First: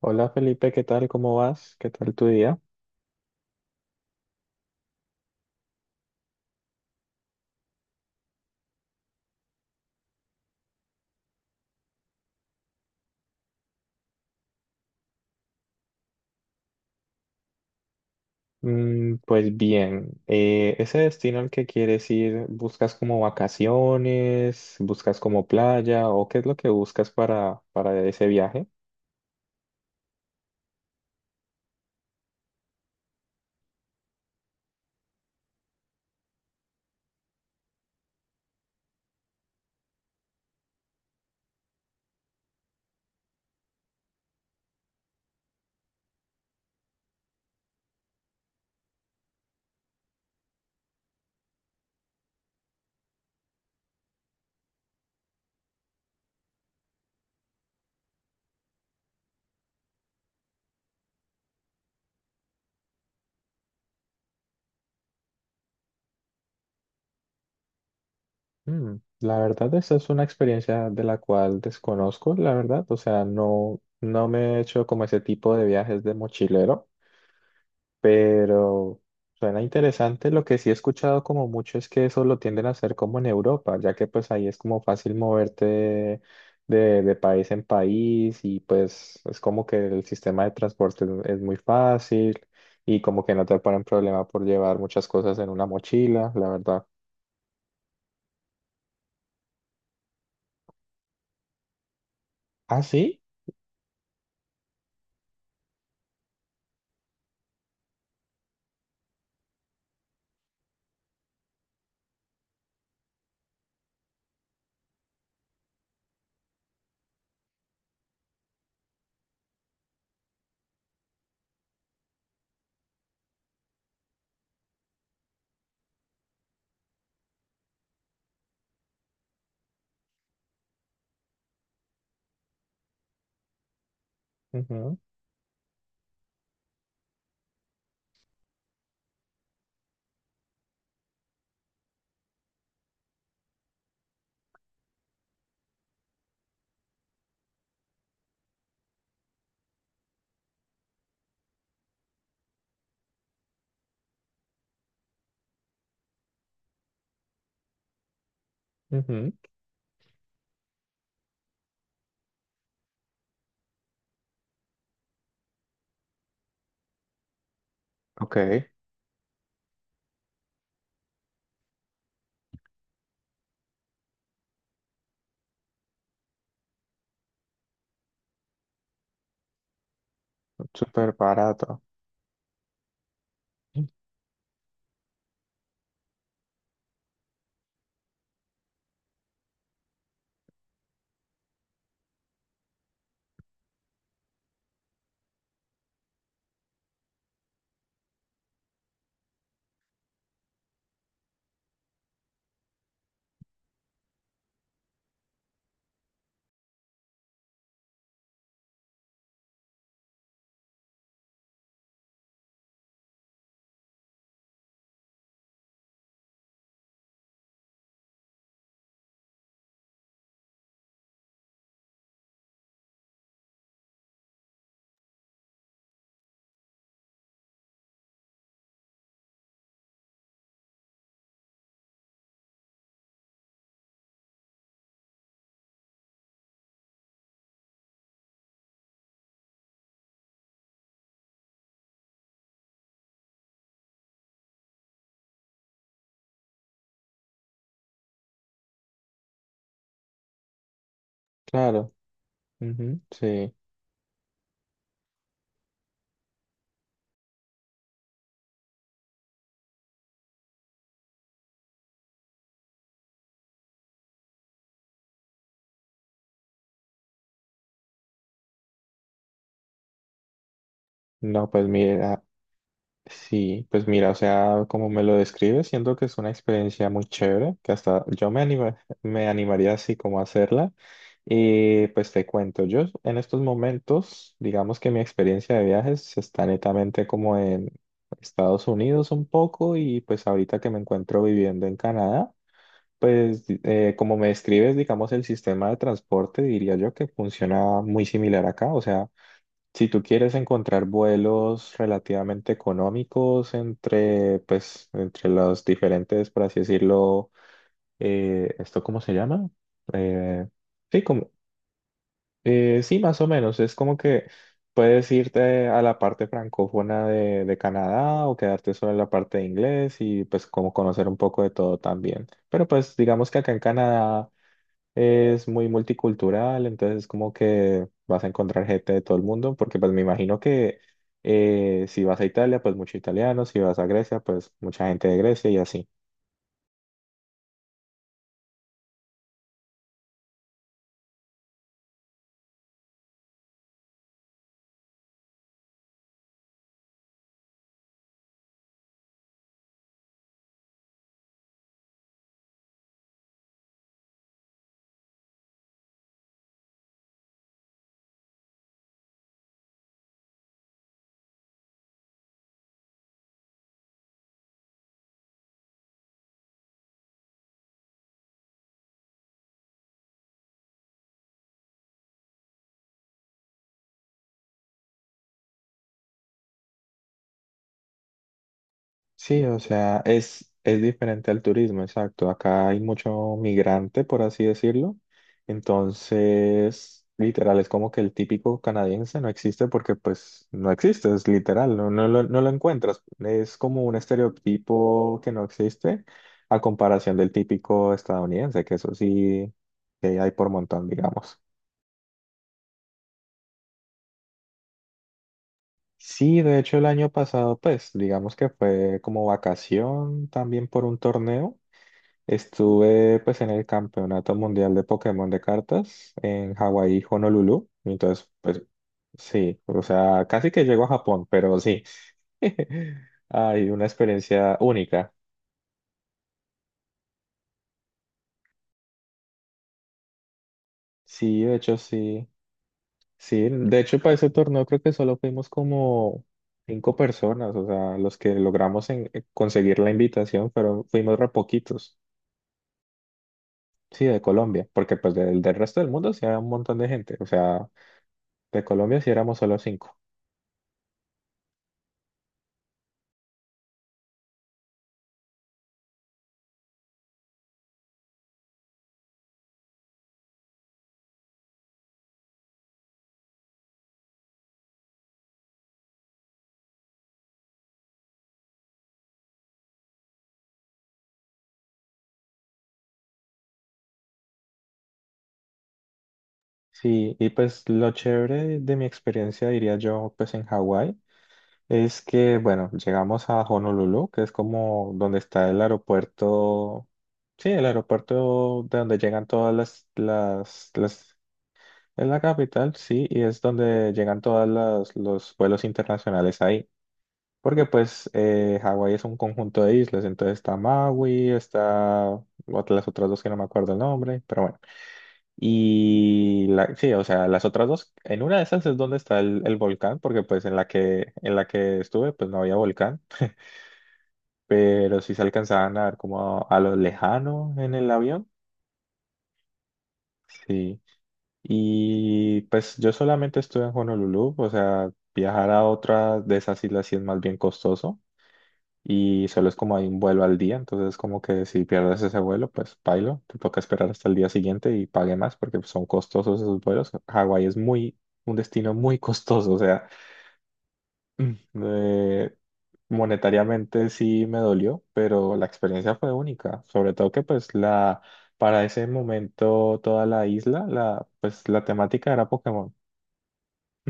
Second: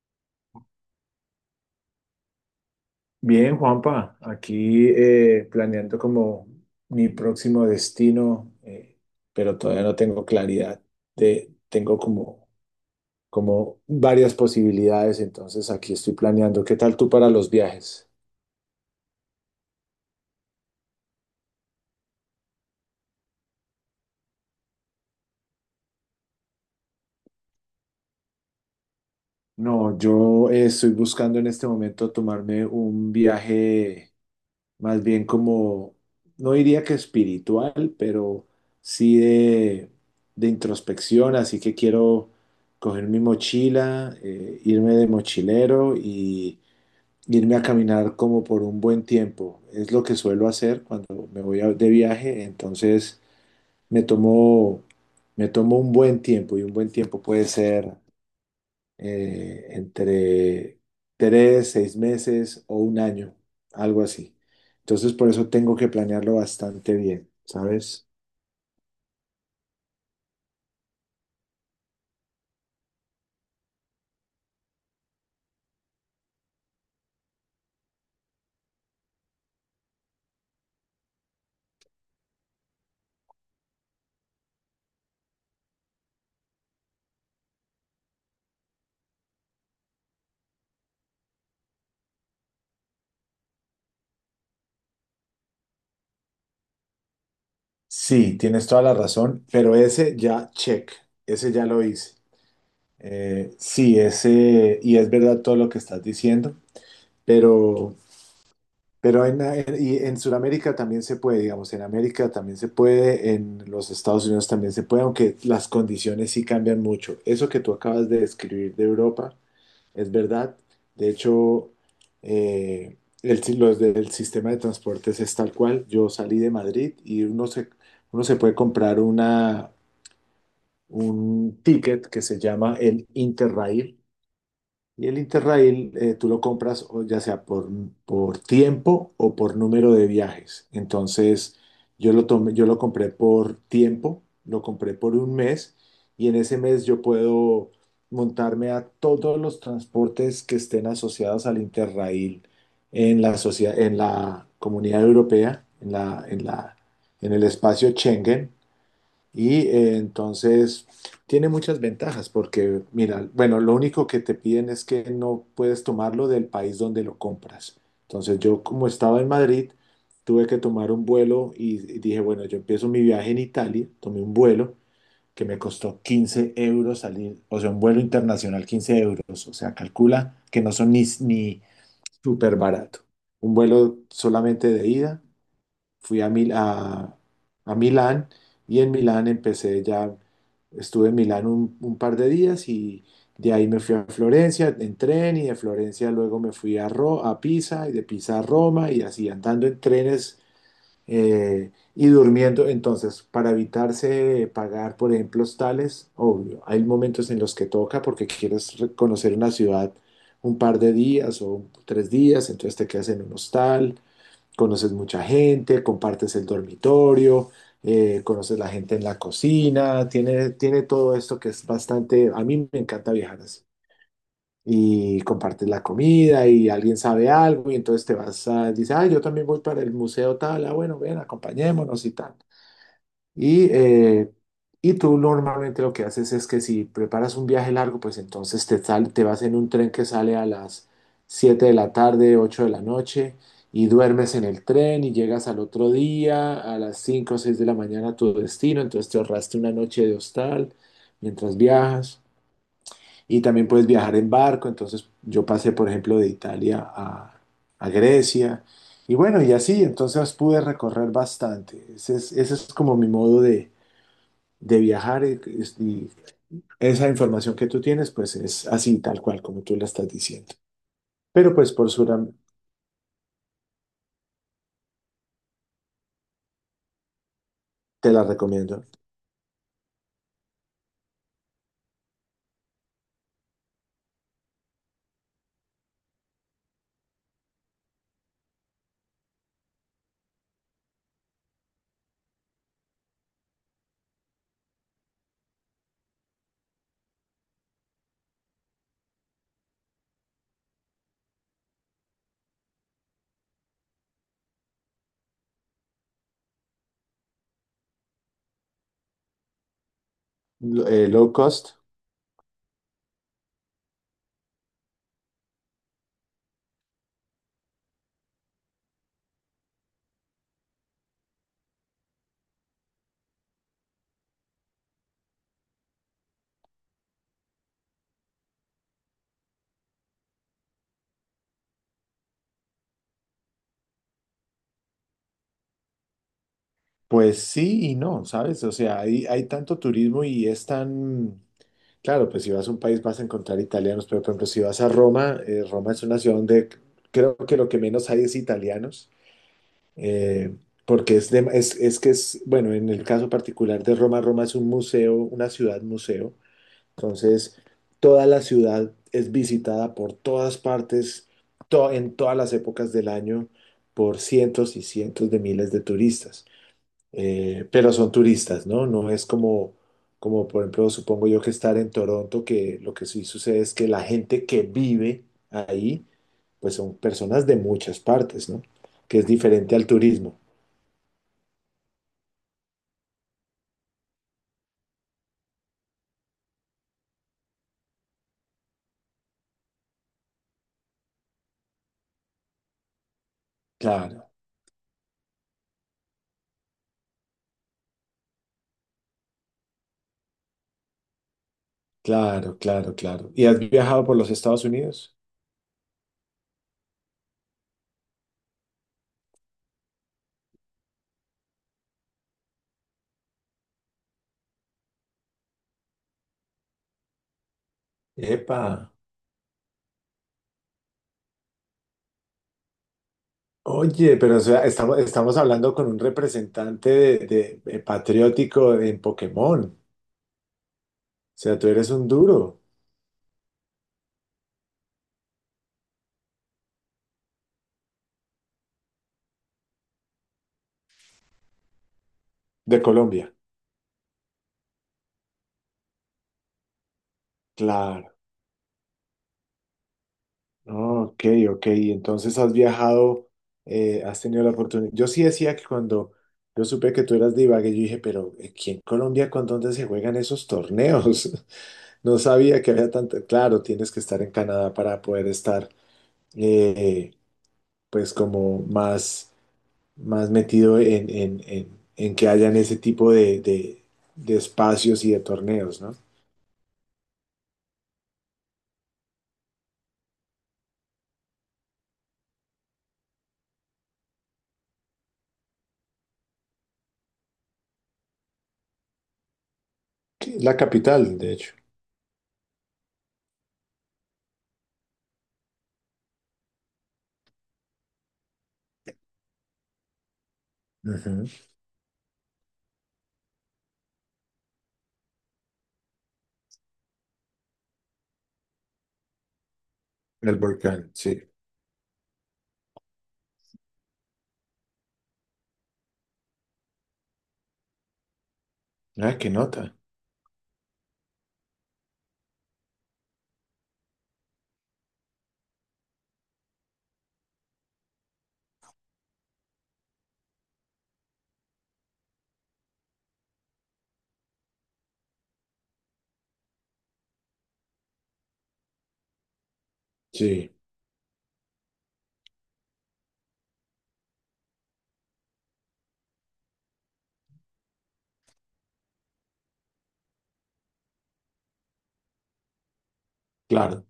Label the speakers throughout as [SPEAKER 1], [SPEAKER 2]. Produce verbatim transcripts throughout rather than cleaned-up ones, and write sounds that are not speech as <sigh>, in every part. [SPEAKER 1] Hola Felipe, ¿qué tal? ¿Cómo vas? ¿Qué tal tu día?
[SPEAKER 2] Bien, Juanpa, aquí eh, planeando como mi próximo destino, eh, pero todavía no tengo claridad de, tengo como, como varias posibilidades, entonces aquí estoy planeando. ¿Qué tal tú para los viajes?
[SPEAKER 1] Mm, pues bien, eh, ese destino al que quieres ir, ¿buscas como vacaciones? ¿Buscas como playa? ¿O qué es lo que buscas para, para ese viaje?
[SPEAKER 2] No, yo eh, estoy buscando en este momento tomarme un viaje más bien como, no diría que espiritual, pero sí de, de introspección, así que quiero coger mi mochila, eh, irme de mochilero y irme a caminar como por un buen tiempo. Es lo que suelo hacer cuando me voy a- de viaje, entonces me tomo, me tomo un buen tiempo y un buen tiempo puede ser eh, entre tres, seis meses o un año, algo así. Entonces, por eso tengo que planearlo bastante bien, ¿sabes?
[SPEAKER 1] Mm, la verdad, esa es una experiencia de la cual desconozco, la verdad. O sea, no, no me he hecho como ese tipo de viajes de mochilero. Pero suena interesante. Lo que sí he escuchado como mucho es que eso lo tienden a hacer como en Europa, ya que pues ahí es como fácil moverte de, de- de país en país y pues es como que el sistema de transporte es, es muy fácil y como que no te ponen problema por llevar muchas cosas en una mochila, la verdad.
[SPEAKER 2] Sí, tienes toda la razón, pero ese ya check, ese ya lo hice.
[SPEAKER 1] Ah, sí.
[SPEAKER 2] Eh, sí, ese, y es verdad todo lo que estás diciendo, pero, pero en, en- y en Sudamérica también se puede, digamos, en América también se puede, en los Estados Unidos también se puede, aunque las condiciones sí cambian mucho. Eso que tú acabas de describir de Europa, es verdad. De hecho, eh, el, si- los del sistema de transportes es tal cual. Yo salí de Madrid y uno se, uno se puede comprar una, un ticket que se llama el Interrail,
[SPEAKER 1] Ujú,
[SPEAKER 2] y el Interrail eh, tú lo compras o ya sea por, por tiempo o por número de viajes. Entonces yo lo tomé, yo lo compré por tiempo, lo compré por un mes y en ese mes yo puedo montarme a todos los transportes que estén asociados al Interrail en la sociedad, en la Comunidad Europea, en la, en la, en el espacio Schengen.
[SPEAKER 1] ujú.
[SPEAKER 2] Y eh, entonces tiene muchas ventajas porque, mira, bueno, lo único que te piden es que no puedes tomarlo del país donde lo compras.
[SPEAKER 1] Ok,
[SPEAKER 2] Entonces yo como estaba en Madrid, tuve que tomar un vuelo y y dije, bueno, yo empiezo mi viaje en Italia, tomé un vuelo que me costó quince euros salir, o sea, un vuelo internacional quince euros, o sea, calcula que no son ni,
[SPEAKER 1] súper
[SPEAKER 2] ni
[SPEAKER 1] barato.
[SPEAKER 2] súper barato. Un vuelo solamente de ida fui a, Mil- a, a Milán y en Milán empecé ya, estuve en Milán un, un par de días y de ahí me fui a Florencia en tren y de Florencia luego me fui a, Ro- a Pisa y de Pisa a Roma y así andando en trenes eh, y durmiendo. Entonces, para evitarse pagar, por ejemplo, hostales, obvio, hay momentos en los que toca porque quieres re- conocer una ciudad un par de días o tres días, entonces te quedas en un hostal, conoces mucha gente, compartes el dormitorio, eh, conoces la gente en la cocina, tiene, tiene todo esto que es bastante, a mí me encanta viajar así. Y compartes la comida y alguien sabe algo y entonces te vas a, dice, ah, yo también voy para el museo tal, ah, bueno, ven, acompañémonos y tal. Y, eh, y tú normalmente lo que haces es que si preparas un viaje largo, pues entonces te, sal- te vas en un tren que sale a las siete de la tarde, ocho de la noche, y duermes en el tren y llegas al otro día a las cinco o seis de la mañana a tu destino, entonces te ahorraste una noche de hostal mientras
[SPEAKER 1] Claro.
[SPEAKER 2] viajas.
[SPEAKER 1] Ujú,
[SPEAKER 2] Y
[SPEAKER 1] sí.
[SPEAKER 2] también puedes viajar en barco, entonces yo pasé, por ejemplo, de Italia a, a Grecia. Y bueno, y así, entonces pude recorrer bastante. Ese es, ese es como mi modo de de viajar, eh, es- y esa información que tú tienes, pues es así, tal cual, como tú la estás diciendo.
[SPEAKER 1] No,
[SPEAKER 2] Pero
[SPEAKER 1] pues
[SPEAKER 2] pues por
[SPEAKER 1] mira.
[SPEAKER 2] Suram,
[SPEAKER 1] Sí, pues mira, o sea, como me lo describes, siento que es una experiencia muy chévere, que hasta
[SPEAKER 2] te la
[SPEAKER 1] yo me anima-
[SPEAKER 2] recomiendo.
[SPEAKER 1] me animaría así como a hacerla. Y pues te cuento, yo en estos momentos, digamos que mi experiencia de viajes está netamente como en Estados Unidos un poco y pues ahorita que me encuentro viviendo en Canadá, pues di- eh, como me describes, digamos, el sistema de transporte, diría yo que funciona muy similar acá, o sea... Si tú quieres encontrar vuelos relativamente económicos entre, pues, entre los diferentes, por así decirlo, eh, ¿esto cómo se llama? Eh,
[SPEAKER 2] Lo-
[SPEAKER 1] sí,
[SPEAKER 2] eh,
[SPEAKER 1] como,
[SPEAKER 2] low cost,
[SPEAKER 1] eh, sí, más o menos. Es como que puedes irte a la parte francófona de, de Canadá o quedarte solo en la parte de inglés y pues como conocer un poco de todo también. Pero pues digamos que acá en Canadá... Es muy multicultural, entonces como que vas a encontrar gente de todo el mundo, porque pues me imagino que eh, si vas a Italia, pues mucho italiano, si vas a Grecia, pues mucha gente de Grecia y así.
[SPEAKER 2] pues sí y no, ¿sabes? O sea, hay, hay tanto turismo y es tan... Claro, pues si vas a un país vas a encontrar italianos, pero por ejemplo, si vas a Roma, eh, Roma es una ciudad donde creo que lo que menos hay es italianos. eh, porque es, de- es, es que es, bueno, en el caso particular de Roma, Roma es un museo, una ciudad museo. Entonces, toda la ciudad es visitada por todas partes, to- en todas las épocas del año, por cientos y cientos de miles de turistas. Eh, pero son turistas, ¿no? No es como, como, por ejemplo, supongo yo que estar en Toronto, que lo que sí sucede es que la gente que vive ahí, pues son personas de muchas partes, ¿no? Que es
[SPEAKER 1] Sí, o
[SPEAKER 2] diferente al
[SPEAKER 1] sea,
[SPEAKER 2] turismo.
[SPEAKER 1] es, es diferente al turismo, exacto. Acá hay mucho migrante, por así decirlo. Entonces, literal, es como que el típico canadiense no existe porque pues no existe, es literal, no, no lo, no lo encuentras. Es como un
[SPEAKER 2] Claro,
[SPEAKER 1] estereotipo que no existe a comparación del típico estadounidense, que eso sí que hay por montón, digamos.
[SPEAKER 2] claro, claro, claro. ¿Y has viajado por los Estados Unidos?
[SPEAKER 1] Sí, de hecho el año pasado, pues digamos que fue como vacación también por un torneo. Estuve pues en el Campeonato Mundial de Pokémon de cartas en Hawái, Honolulu. Y entonces,
[SPEAKER 2] Epa.
[SPEAKER 1] pues sí, o sea, casi que llego a Japón, pero sí. <laughs> Hay una
[SPEAKER 2] Oye, pero o
[SPEAKER 1] experiencia
[SPEAKER 2] sea, estamos,
[SPEAKER 1] única.
[SPEAKER 2] estamos hablando con un representante de, de- eh, patriótico en Pokémon. O
[SPEAKER 1] Sí, de
[SPEAKER 2] sea, tú
[SPEAKER 1] hecho,
[SPEAKER 2] eres un
[SPEAKER 1] sí.
[SPEAKER 2] duro
[SPEAKER 1] Sí, de hecho, para ese torneo creo que solo fuimos como cinco personas, o sea, los que logramos en- eh, conseguir la invitación, pero fuimos re poquitos.
[SPEAKER 2] de Colombia.
[SPEAKER 1] Sí, de Colombia, porque pues del, del resto del mundo sí había un montón de gente, o sea,
[SPEAKER 2] Claro.
[SPEAKER 1] de Colombia sí éramos solo cinco.
[SPEAKER 2] Ah, ok, ok. Y entonces has viajado, eh, has tenido la oportunidad. Yo sí decía que cuando yo supe que tú eras de Ibagué, yo dije, pero eh, ¿aquí en Colombia con dónde se juegan esos torneos? <laughs> No sabía que había tanto. Claro, tienes que estar en Canadá para poder estar, eh, pues, como más, más metido en, en- en- en que hayan ese tipo de, de- de espacios y de torneos, ¿no?
[SPEAKER 1] Sí, y pues lo chévere de mi experiencia, diría yo, pues en Hawái, es que, bueno, llegamos a Honolulu, que es como donde está el aeropuerto, sí, el aeropuerto de donde llegan todas las,
[SPEAKER 2] Sí, la
[SPEAKER 1] las, las,
[SPEAKER 2] capital, de hecho.
[SPEAKER 1] es la capital, sí, y es donde llegan todas las, los vuelos internacionales ahí. Porque pues eh, Hawái es un conjunto de islas, entonces está
[SPEAKER 2] Ujú.
[SPEAKER 1] Maui, está ot- las otras dos que no me acuerdo el nombre, pero bueno. Y la, sí, o sea, las otras dos, en una de esas es donde está el, el volcán, porque
[SPEAKER 2] El
[SPEAKER 1] pues en la
[SPEAKER 2] volcán,
[SPEAKER 1] que,
[SPEAKER 2] sí.
[SPEAKER 1] en la que estuve, pues no había volcán, pero sí se alcanzaban a ver como a, a lo lejano en el avión.
[SPEAKER 2] Ah, qué nota.
[SPEAKER 1] Sí. Y pues yo solamente estuve en Honolulu, o sea, viajar a otra de esas islas sí es más bien costoso. Y solo es como hay un vuelo al día, entonces como que si pierdes ese vuelo, pues pailo, te toca esperar hasta el día siguiente y pague más porque pues, son costosos esos vuelos. Hawái es muy, un destino muy costoso, o sea,
[SPEAKER 2] Sí,
[SPEAKER 1] <clears throat> mm, eh, monetariamente sí me dolió, pero la experiencia fue única, sobre todo que pues la, para ese momento toda la isla, la, pues la temática era Pokémon
[SPEAKER 2] claro.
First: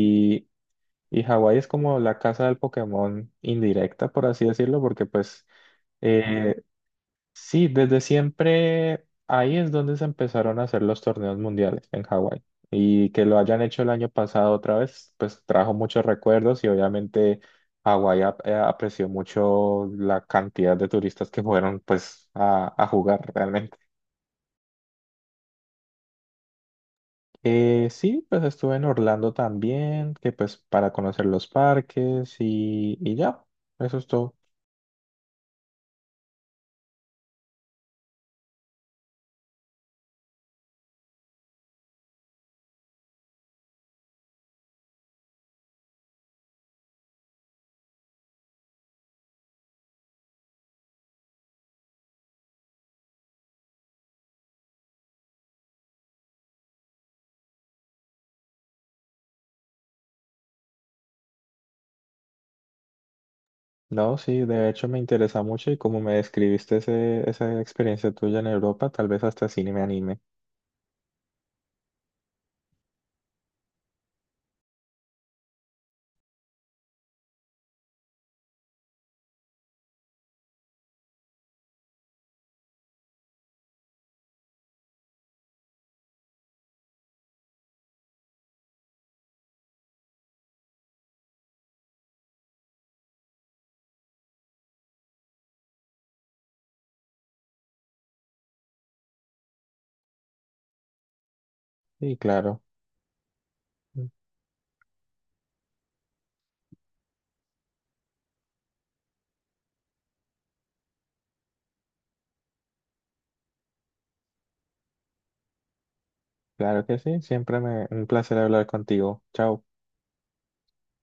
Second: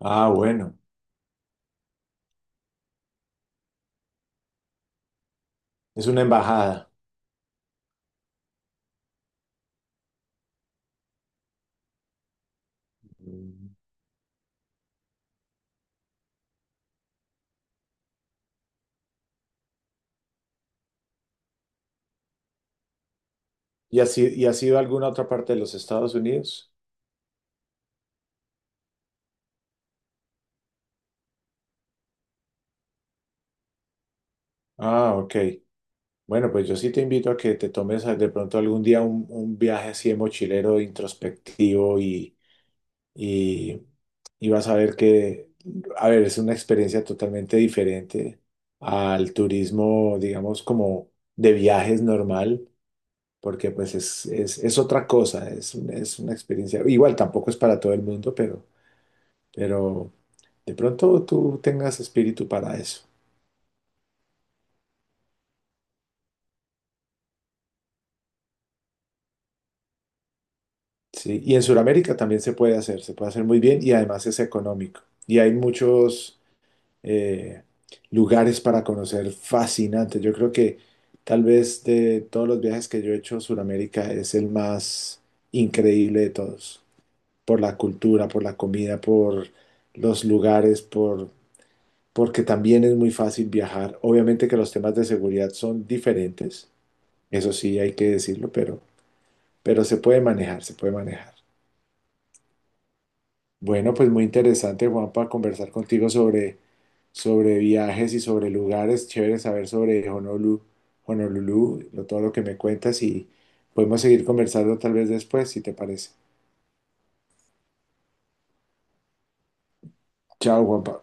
[SPEAKER 2] Ah, bueno.
[SPEAKER 1] Y Hawái es como la casa del Pokémon indirecta, por así decirlo, porque pues...
[SPEAKER 2] Es una
[SPEAKER 1] eh,
[SPEAKER 2] embajada.
[SPEAKER 1] sí, desde siempre ahí es donde se empezaron a hacer los torneos mundiales en Hawái. Y que lo hayan
[SPEAKER 2] Mm.
[SPEAKER 1] hecho el año pasado otra vez, pues trajo muchos recuerdos y obviamente Hawái ap- eh, apreció mucho la cantidad de turistas que fueron pues a, a jugar realmente.
[SPEAKER 2] ¿Y has, i- y has ido a alguna otra parte de los Estados Unidos?
[SPEAKER 1] Eh, sí, pues estuve en Orlando también, que pues para conocer los parques y, y ya, eso es todo.
[SPEAKER 2] Ah, ok. Bueno, pues yo sí te invito a que te tomes a- de pronto algún día un, un viaje así de mochilero introspectivo y, y, y vas a ver que, a ver, es una experiencia totalmente diferente al turismo, digamos, como de viajes normal, porque pues es, es, es otra cosa, es, un- es una experiencia, igual tampoco es para todo el mundo, pero, pero de pronto tú tengas espíritu para eso.
[SPEAKER 1] No, sí, de hecho me interesa mucho y como me describiste ese, esa experiencia tuya en Europa, tal vez hasta cine me anime.
[SPEAKER 2] Sí, y en Sudamérica también se puede hacer, se puede hacer muy bien y además es económico. Y hay muchos eh, lugares para conocer fascinantes. Yo creo que tal vez de todos los viajes que yo he hecho, Sudamérica es el más increíble de todos, por la cultura, por la comida, por los lugares, por, porque también es muy fácil viajar. Obviamente que los temas de seguridad son diferentes, eso sí hay que decirlo, pero, pero se puede manejar, se puede manejar.
[SPEAKER 1] Y claro,
[SPEAKER 2] Bueno, pues muy interesante, Juanpa, conversar contigo sobre, sobre viajes y sobre lugares. Chévere saber sobre Honolulu, Honolulu, lo- todo lo que me cuentas y podemos seguir conversando tal vez después, si te parece.
[SPEAKER 1] claro que sí, siempre me, un placer hablar contigo. Chao.
[SPEAKER 2] Chao, Juanpa.